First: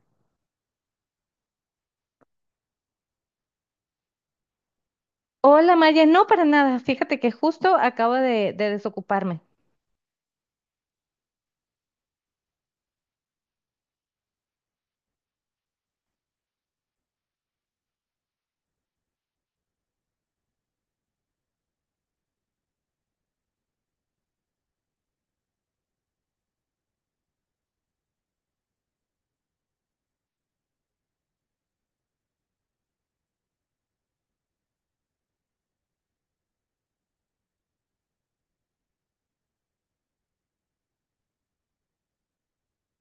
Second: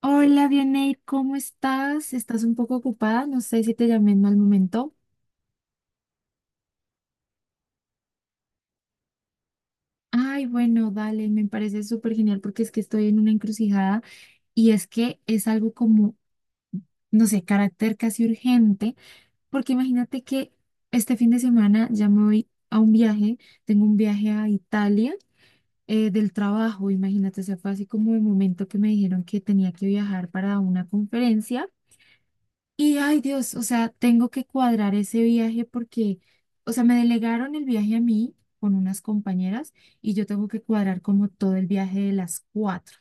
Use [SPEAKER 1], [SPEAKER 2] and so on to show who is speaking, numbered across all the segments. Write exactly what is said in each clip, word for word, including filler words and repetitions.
[SPEAKER 1] Hola, Vianey, ¿cómo estás? ¿Estás un poco ocupada? No sé si te llamé en mal momento.
[SPEAKER 2] Hola Maya, no para nada. Fíjate que justo acabo de, de desocuparme.
[SPEAKER 1] Ay, bueno, dale, me parece súper genial porque es que estoy en una encrucijada y es que es algo como, no sé, carácter casi urgente, porque imagínate que este fin de semana ya me voy a un viaje, tengo un viaje a Italia eh, del trabajo. Imagínate, o sea, fue así como el momento que me dijeron que tenía que viajar para una conferencia. Y ay Dios, o sea, tengo que cuadrar ese viaje porque, o sea, me delegaron el viaje a mí con unas compañeras y yo tengo que cuadrar como todo el viaje de las cuatro.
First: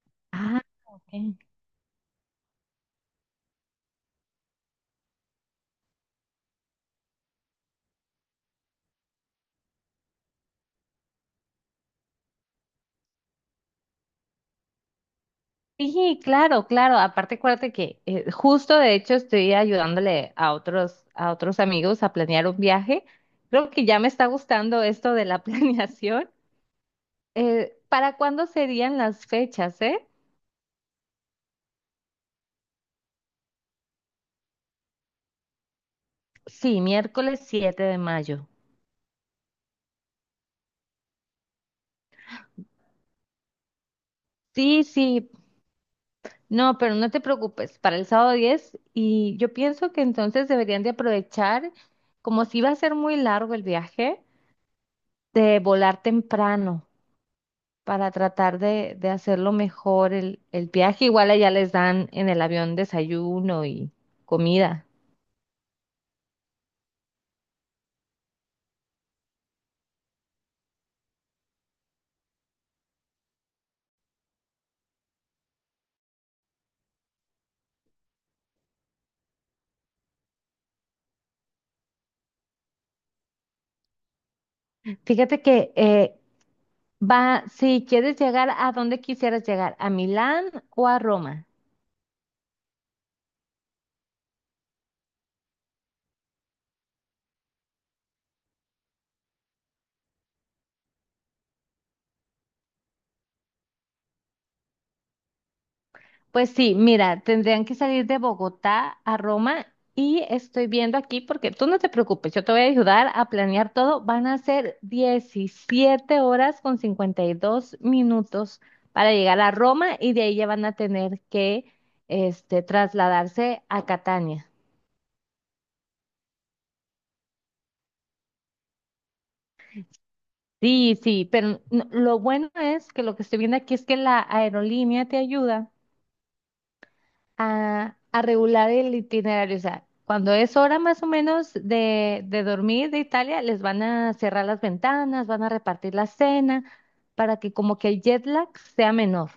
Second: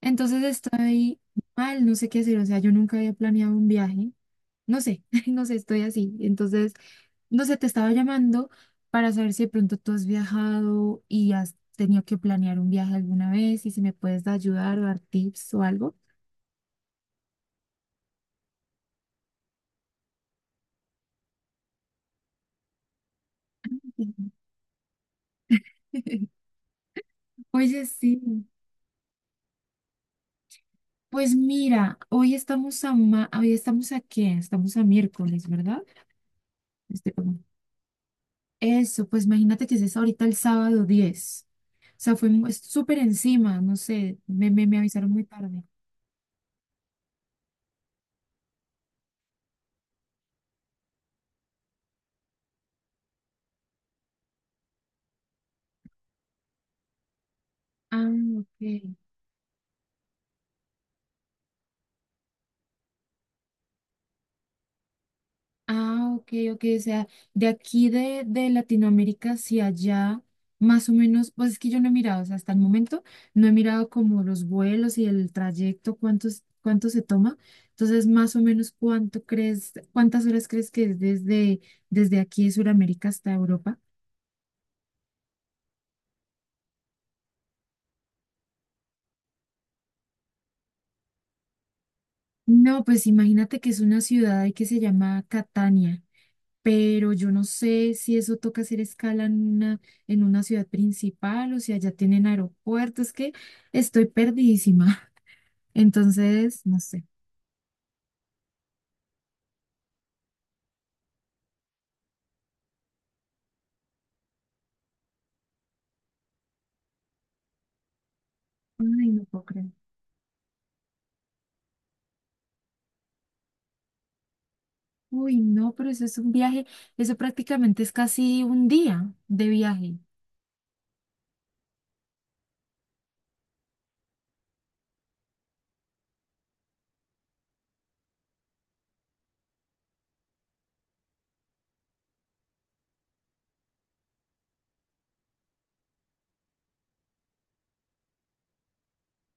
[SPEAKER 1] Entonces
[SPEAKER 2] Ah, ok.
[SPEAKER 1] estoy mal, no sé qué hacer, o sea, yo nunca había planeado un viaje, no sé, no sé, estoy así. Entonces, no sé, te estaba llamando para saber si de pronto tú has viajado y has tenido que planear un viaje alguna vez y si me puedes ayudar o dar tips o algo.
[SPEAKER 2] Sí, claro, claro. Aparte, acuérdate que eh, justo de hecho estoy ayudándole a otros, a otros amigos a planear un viaje. Creo que ya me está gustando esto de la planeación. Eh,
[SPEAKER 1] Oye,
[SPEAKER 2] ¿para
[SPEAKER 1] sí.
[SPEAKER 2] cuándo serían las fechas, eh?
[SPEAKER 1] Pues mira, hoy estamos a ma- hoy estamos a qué? Estamos a miércoles, ¿verdad?
[SPEAKER 2] Sí,
[SPEAKER 1] Este, como-
[SPEAKER 2] miércoles siete de mayo.
[SPEAKER 1] eso, pues imagínate que es ahorita el sábado diez. O sea, fue mu- es súper encima, no sé, me, me, me
[SPEAKER 2] Sí,
[SPEAKER 1] avisaron muy
[SPEAKER 2] sí,
[SPEAKER 1] tarde.
[SPEAKER 2] no, pero no te preocupes, para el sábado diez, y yo pienso que entonces deberían de aprovechar, como si va a ser muy largo el viaje, de volar temprano
[SPEAKER 1] Ah,
[SPEAKER 2] para tratar
[SPEAKER 1] ok.
[SPEAKER 2] de, de hacerlo mejor el, el viaje. Igual allá les dan en el avión desayuno y comida.
[SPEAKER 1] Ah, ok, ok, o sea, de aquí de, de Latinoamérica hacia allá, más o menos, pues es que yo no he mirado, o sea, hasta el momento no he mirado como los vuelos y el trayecto, cuántos, cuánto se toma. Entonces, más o menos, ¿cuánto crees, cuántas horas crees que es desde, desde aquí de Sudamérica hasta Europa?
[SPEAKER 2] Fíjate que eh, va, si quieres llegar a donde quisieras llegar, a Milán o a Roma.
[SPEAKER 1] No, pues imagínate que es una ciudad ahí que se llama Catania. Pero yo no sé si eso toca hacer escala en una, en una ciudad principal o si allá tienen aeropuertos, es que estoy perdidísima.
[SPEAKER 2] Pues
[SPEAKER 1] Entonces,
[SPEAKER 2] sí,
[SPEAKER 1] no sé.
[SPEAKER 2] mira, tendrían que salir de Bogotá a Roma, y estoy viendo aquí porque tú no te preocupes, yo te voy a ayudar a planear todo. Van a ser diecisiete horas con cincuenta y dos minutos
[SPEAKER 1] Ay,
[SPEAKER 2] para
[SPEAKER 1] no
[SPEAKER 2] llegar
[SPEAKER 1] puedo
[SPEAKER 2] a
[SPEAKER 1] creer.
[SPEAKER 2] Roma, y de ahí ya van a tener que este, trasladarse a Catania.
[SPEAKER 1] Uy, no, pero eso es un viaje, eso prácticamente es casi un día de viaje.
[SPEAKER 2] Sí, sí, pero no- lo bueno es que lo que estoy viendo aquí es que la aerolínea te ayuda a, a regular el itinerario. O sea, cuando es hora más o menos de, de dormir de Italia, les van a cerrar las ventanas, van a repartir la cena para que como que el jet lag sea menor.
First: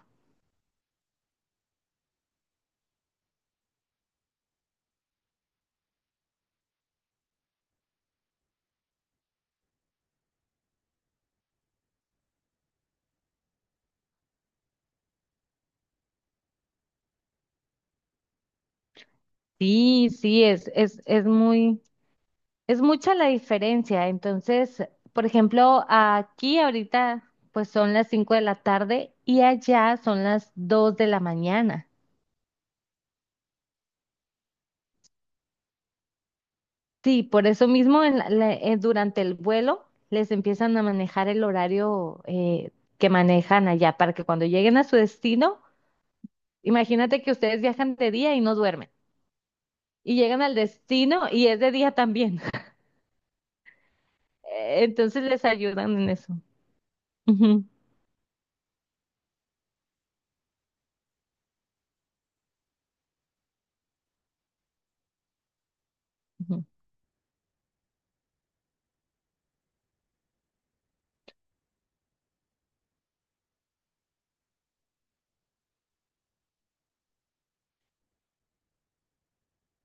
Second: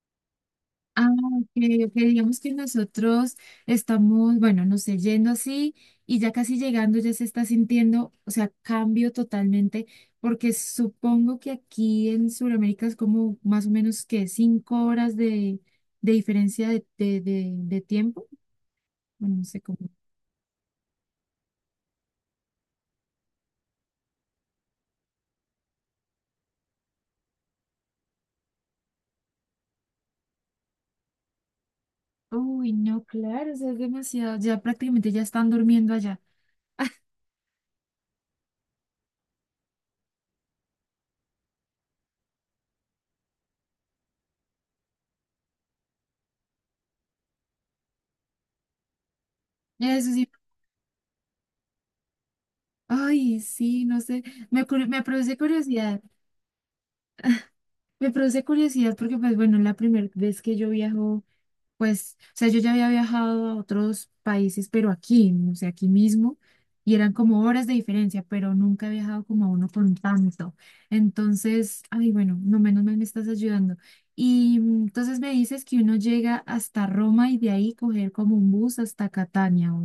[SPEAKER 1] Ah, ok, ok. Digamos que nosotros estamos, bueno, no sé, yendo así y ya casi llegando ya se está sintiendo, o sea, cambio totalmente, porque supongo que aquí en Sudamérica es como más o menos que cinco horas de, de diferencia de, de, de, de tiempo. Bueno, no sé cómo.
[SPEAKER 2] Sí, sí, es, es, es muy, es mucha la diferencia. Entonces, por ejemplo, aquí ahorita pues son las cinco de la tarde y allá son las dos de la mañana.
[SPEAKER 1] Uy, no, claro, o sea, es demasiado. Ya prácticamente ya están durmiendo allá.
[SPEAKER 2] Sí, por eso mismo en la- la- eh, durante el vuelo les empiezan a manejar el horario, eh, que manejan allá para que cuando lleguen a su destino, imagínate que ustedes viajan de día y no duermen
[SPEAKER 1] Eso
[SPEAKER 2] y
[SPEAKER 1] sí.
[SPEAKER 2] llegan al destino y es de día también.
[SPEAKER 1] Ay, sí, no sé. Me,
[SPEAKER 2] Eh,
[SPEAKER 1] curi- me
[SPEAKER 2] Entonces
[SPEAKER 1] produce
[SPEAKER 2] les ayudan
[SPEAKER 1] curiosidad.
[SPEAKER 2] en eso. Ujú,
[SPEAKER 1] Me produce curiosidad porque, pues bueno, la primera vez que yo viajo, pues, o sea, yo ya había viajado a otros países, pero aquí, ¿no? O sea, aquí mismo,
[SPEAKER 2] ujú.
[SPEAKER 1] y eran como horas de diferencia, pero nunca he viajado como a uno con tanto. Entonces, ay, bueno, no menos mal me estás ayudando. Y mm, entonces me dices que uno llega hasta Roma y de ahí coger como un bus hasta Catania. O,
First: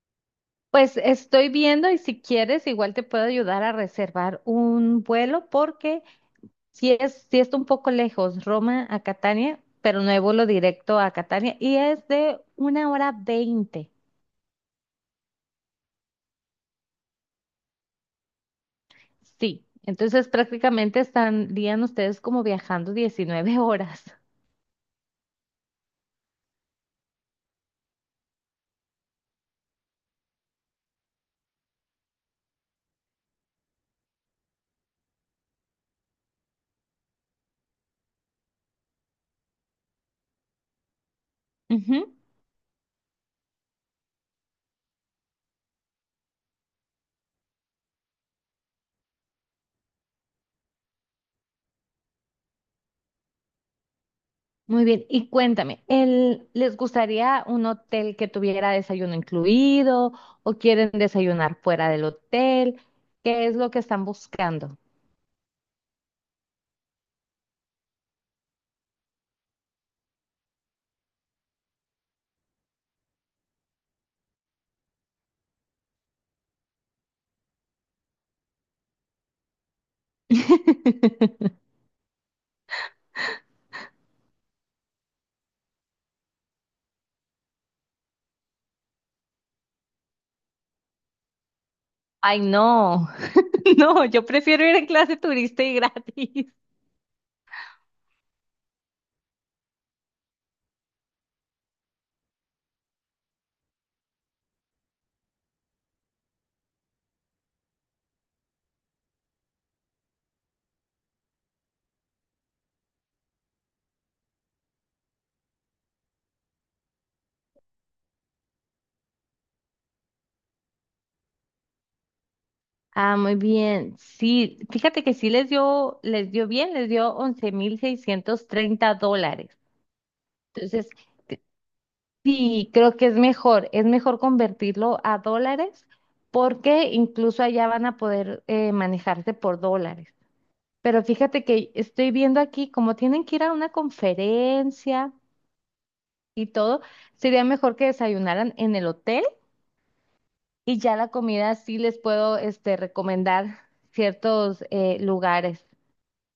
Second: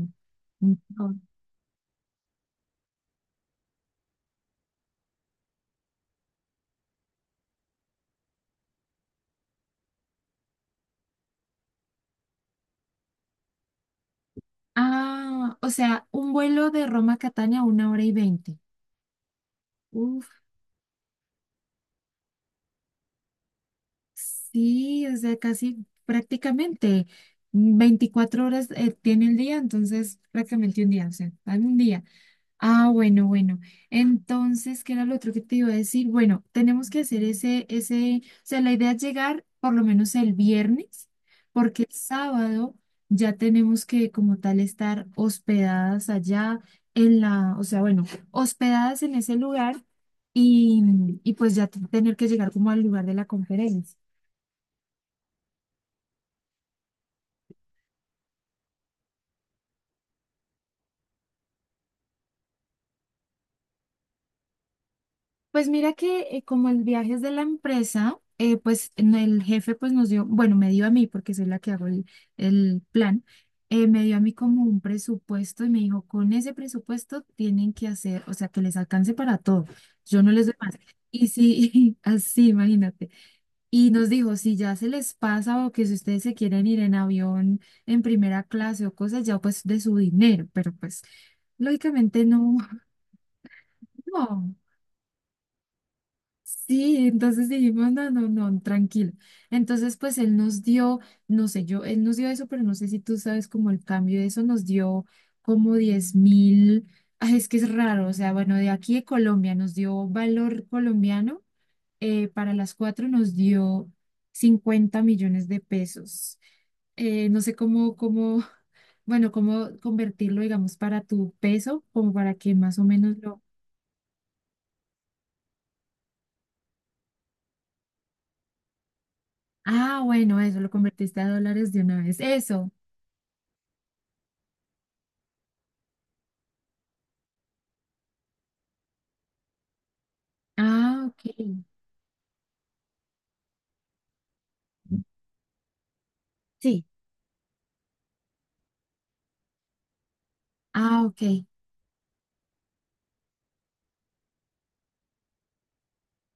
[SPEAKER 1] un-
[SPEAKER 2] Pues
[SPEAKER 1] o-
[SPEAKER 2] estoy viendo, y si quieres igual te puedo ayudar a reservar un vuelo porque sí es, sí está un poco lejos, Roma a Catania, pero no hay vuelo directo a Catania y es de una hora veinte.
[SPEAKER 1] ah, o sea, un vuelo de Roma a Catania, una hora y veinte.
[SPEAKER 2] Sí, entonces prácticamente estarían ustedes como viajando diecinueve horas.
[SPEAKER 1] Sí, o sea, casi prácticamente veinticuatro horas eh, tiene el día, entonces prácticamente un día, o sea, dame un día. Ah, bueno, bueno. Entonces, ¿qué era lo otro que te iba a decir? Bueno, tenemos que hacer ese, ese, o sea, la idea es llegar por lo menos el viernes, porque el
[SPEAKER 2] Ujú.
[SPEAKER 1] sábado ya tenemos que como tal estar hospedadas allá en la, o sea, bueno, hospedadas en ese lugar y, y pues ya tener que llegar como al lugar de la conferencia.
[SPEAKER 2] Muy bien, y cuéntame, ¿el- ¿les gustaría un hotel que tuviera desayuno incluido o quieren desayunar fuera del hotel? ¿Qué es lo que están buscando?
[SPEAKER 1] Pues mira que eh, como el viaje es de la empresa, eh, pues en el jefe pues nos dio, bueno, me dio a mí, porque soy la que hago el, el plan, eh, me dio a mí como un presupuesto y me dijo, con ese presupuesto tienen que hacer, o sea, que les alcance para todo. Yo no les doy más. Y sí, así, imagínate. Y nos dijo, si ya se les pasa o que si ustedes se quieren ir en avión en primera clase o cosas, ya pues de su dinero, pero pues lógicamente
[SPEAKER 2] Ay,
[SPEAKER 1] no,
[SPEAKER 2] no, no, yo
[SPEAKER 1] no.
[SPEAKER 2] prefiero ir en clase turista y gratis.
[SPEAKER 1] Sí, entonces dijimos, no, no, no, tranquilo. Entonces, pues él nos dio, no sé, yo, él nos dio eso, pero no sé si tú sabes como el cambio de eso, nos dio como diez mil, ay, es que es raro, o sea, bueno, de aquí de Colombia nos dio valor colombiano, eh, para las cuatro nos dio cincuenta millones de pesos. Eh, no sé cómo, cómo, bueno, cómo convertirlo, digamos, para tu peso, como para que más o menos
[SPEAKER 2] Ah, muy
[SPEAKER 1] lo...
[SPEAKER 2] bien. Sí, fíjate que sí les dio, les dio bien, les dio once mil seiscientos treinta dólares.
[SPEAKER 1] Ah, bueno, eso, lo
[SPEAKER 2] Entonces,
[SPEAKER 1] convertiste a
[SPEAKER 2] c-
[SPEAKER 1] dólares de una vez.
[SPEAKER 2] sí,
[SPEAKER 1] Eso.
[SPEAKER 2] creo que es mejor, es mejor convertirlo a dólares porque incluso allá van a poder eh, manejarse por dólares. Pero
[SPEAKER 1] Ah,
[SPEAKER 2] fíjate
[SPEAKER 1] ok.
[SPEAKER 2] que estoy viendo aquí, como tienen que ir a una conferencia y todo,
[SPEAKER 1] Sí.
[SPEAKER 2] sería mejor que desayunaran en el hotel y ya
[SPEAKER 1] Ah,
[SPEAKER 2] la
[SPEAKER 1] ok.
[SPEAKER 2] comida sí les puedo este, recomendar ciertos eh, lugares.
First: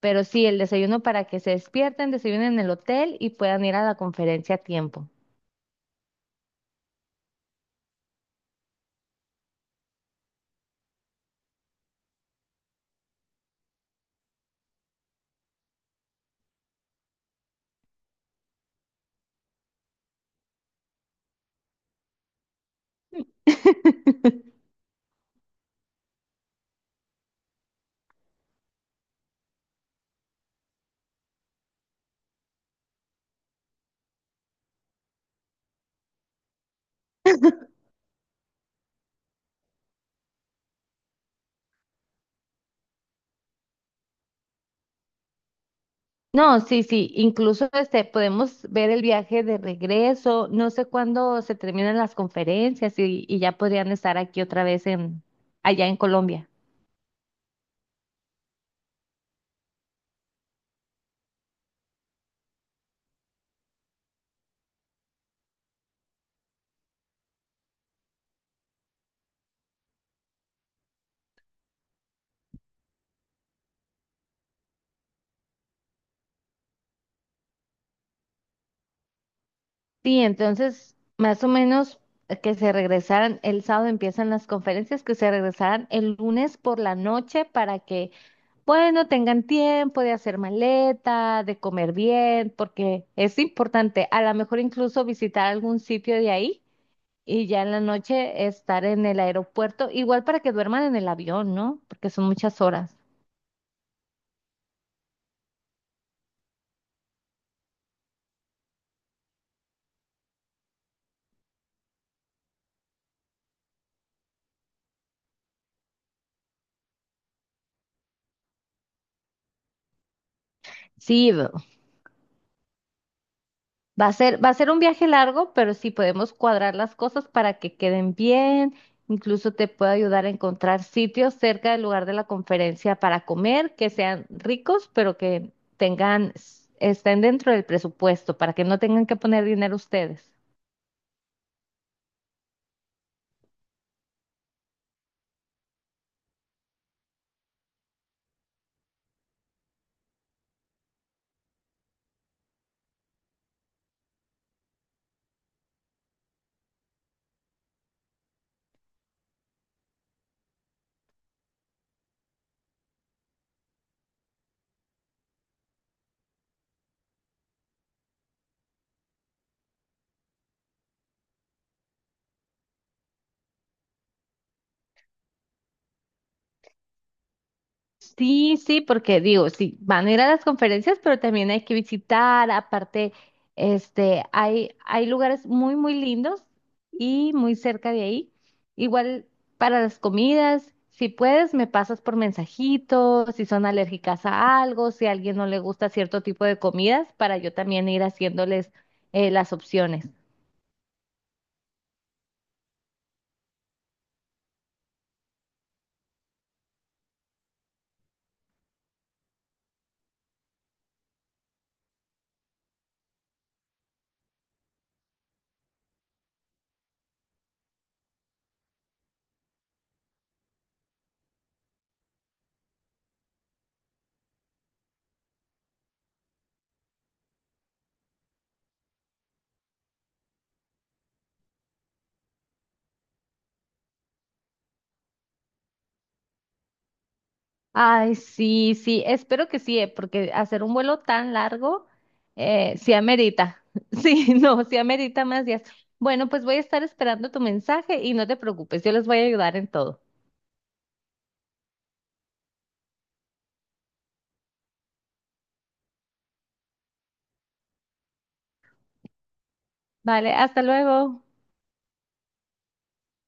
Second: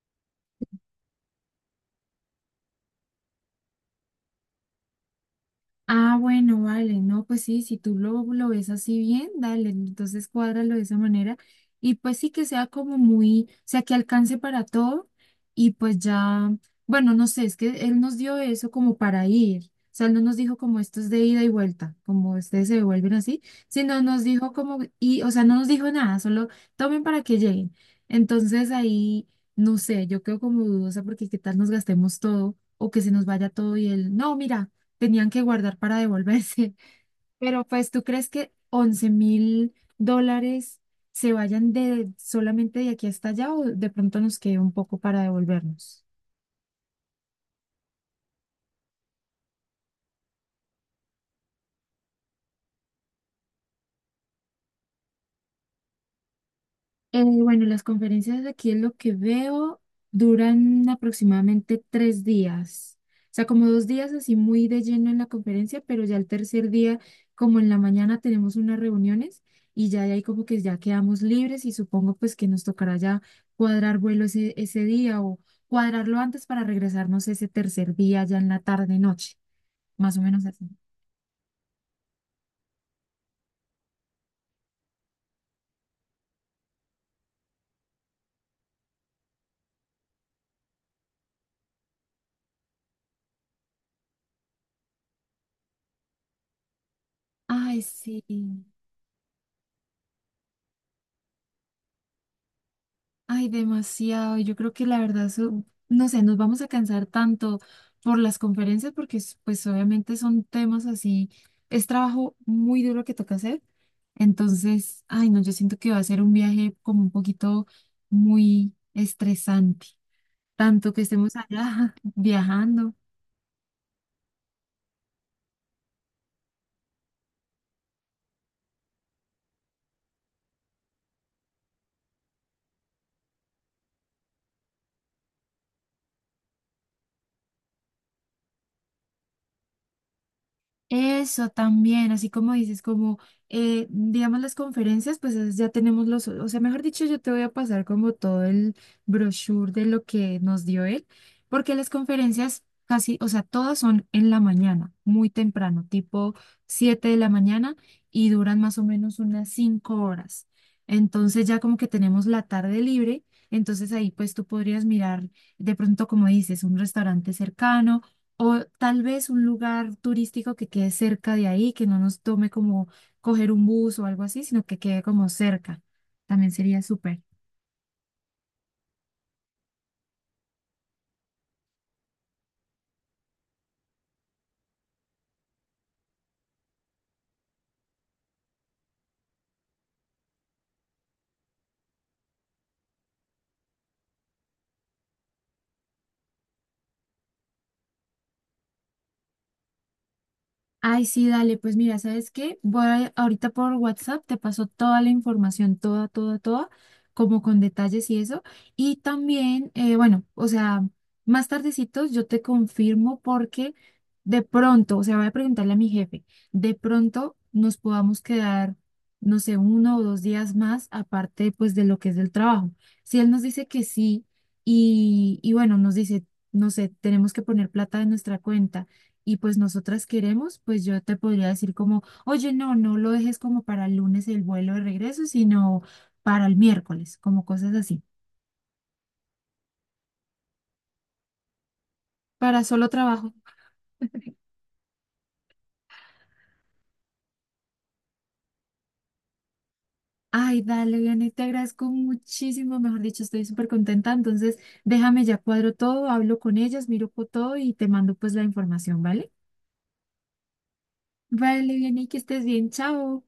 [SPEAKER 2] Pero sí, el desayuno para que se despierten, desayunen en el hotel y puedan ir a la conferencia a tiempo.
[SPEAKER 1] Ah, bueno, vale, no, pues sí, si tú lo, lo ves así bien, dale, entonces cuádralo de esa manera y pues sí que sea como muy, o sea, que alcance para todo y pues ya, bueno, no sé, es que él nos dio eso como para ir, o sea, él no nos dijo como esto es de ida y vuelta, como ustedes se devuelven así, sino nos dijo como, y, o sea, no nos dijo nada, solo tomen para que lleguen. Entonces ahí, no sé, yo quedo como dudosa porque qué tal nos gastemos todo o que se nos vaya todo y él, no, mira tenían que guardar para devolverse. Pero pues, ¿tú crees que once mil dólares se vayan de solamente de aquí hasta allá o de pronto nos quede un poco para devolvernos?
[SPEAKER 2] No, sí, sí, incluso este, podemos ver el viaje de regreso, no sé cuándo se terminan las conferencias, y, y ya podrían estar aquí otra vez en, allá en Colombia.
[SPEAKER 1] Eh, bueno, las conferencias aquí es lo que veo, duran aproximadamente tres días. O sea, como dos días así muy de lleno en la conferencia, pero ya el tercer día, como en la mañana tenemos unas reuniones y ya de ahí como que ya quedamos libres y supongo pues que nos tocará ya cuadrar vuelo ese, ese día o cuadrarlo antes para regresarnos ese tercer día ya en la tarde, noche, más
[SPEAKER 2] Sí,
[SPEAKER 1] o menos así.
[SPEAKER 2] entonces, más o menos, eh, que se regresaran, el sábado empiezan las conferencias, que se regresaran el lunes por la noche para que bueno, tengan tiempo de hacer maleta, de comer bien, porque es importante, a lo mejor incluso visitar algún sitio de ahí y ya en la
[SPEAKER 1] Ay, sí.
[SPEAKER 2] noche estar en el aeropuerto, igual para que duerman en el avión, ¿no? Porque son muchas horas.
[SPEAKER 1] Ay, demasiado. Yo creo que la verdad, eso- no sé, nos vamos a cansar tanto por las conferencias porque es- pues obviamente son temas así, es trabajo muy duro que toca hacer. Entonces, ay, no, yo siento que va a ser un viaje como un poquito muy estresante, tanto que
[SPEAKER 2] Sí,
[SPEAKER 1] estemos allá viajando.
[SPEAKER 2] va a ser, va a ser un viaje largo, pero sí podemos cuadrar las cosas para que queden bien. Incluso te puedo ayudar a encontrar sitios cerca del lugar de la conferencia para comer, que sean ricos, pero que tengan, estén dentro del presupuesto, para que no tengan que poner dinero ustedes.
[SPEAKER 1] Eso también, así como dices, como eh, digamos las conferencias, pues es- ya tenemos los, o sea, mejor dicho, yo te voy a pasar como todo el brochure de lo que nos dio él, porque las conferencias casi, o sea, todas son en la mañana, muy temprano, tipo siete de la mañana y duran más o menos unas cinco horas. Entonces ya como que tenemos la tarde libre, entonces ahí pues tú podrías mirar de pronto, como dices, un restaurante cercano o tal vez un lugar turístico que quede cerca de ahí, que no nos tome como coger un bus o algo así, sino que quede como cerca. También sería súper.
[SPEAKER 2] Sí, sí, porque digo, sí, van a ir a las conferencias, pero también hay que visitar, aparte, este, hay, hay lugares muy, muy lindos y muy cerca de ahí. Igual para las comidas, si puedes, me pasas por mensajitos, si son alérgicas a algo, si a alguien no le gusta cierto tipo de comidas, para yo también ir haciéndoles eh, las opciones.
[SPEAKER 1] Ay, sí, dale, pues mira, ¿sabes qué? Voy a- ahorita por WhatsApp, te paso toda la información, toda, toda, toda, como con detalles y eso. Y también, eh, bueno, o sea, más tardecito yo te confirmo porque de pronto, o sea, voy a preguntarle a mi jefe, de pronto nos podamos quedar, no sé, uno o dos días más, aparte pues de lo que es del trabajo. Si él nos dice que sí y, y bueno, nos dice, no sé, tenemos que poner plata en nuestra cuenta y pues nosotras queremos, pues yo te podría decir como, oye, no, no lo dejes como para el lunes el vuelo de regreso, sino para el miércoles, como cosas así,
[SPEAKER 2] Ay, sí, sí, espero que sí, eh, porque hacer un vuelo tan largo,
[SPEAKER 1] para
[SPEAKER 2] eh,
[SPEAKER 1] solo
[SPEAKER 2] sí
[SPEAKER 1] trabajo.
[SPEAKER 2] amerita, sí, no, sí amerita más días. Bueno, pues voy a estar esperando tu mensaje y no te preocupes, yo les voy a ayudar en todo.
[SPEAKER 1] Ay, dale, Vianney, te agradezco muchísimo, mejor dicho, estoy súper contenta, entonces déjame ya cuadro todo, hablo con ellas, miro co- todo y te mando pues la información, ¿vale?
[SPEAKER 2] Vale, hasta luego.
[SPEAKER 1] Vale, Vianney, que estés bien, chao.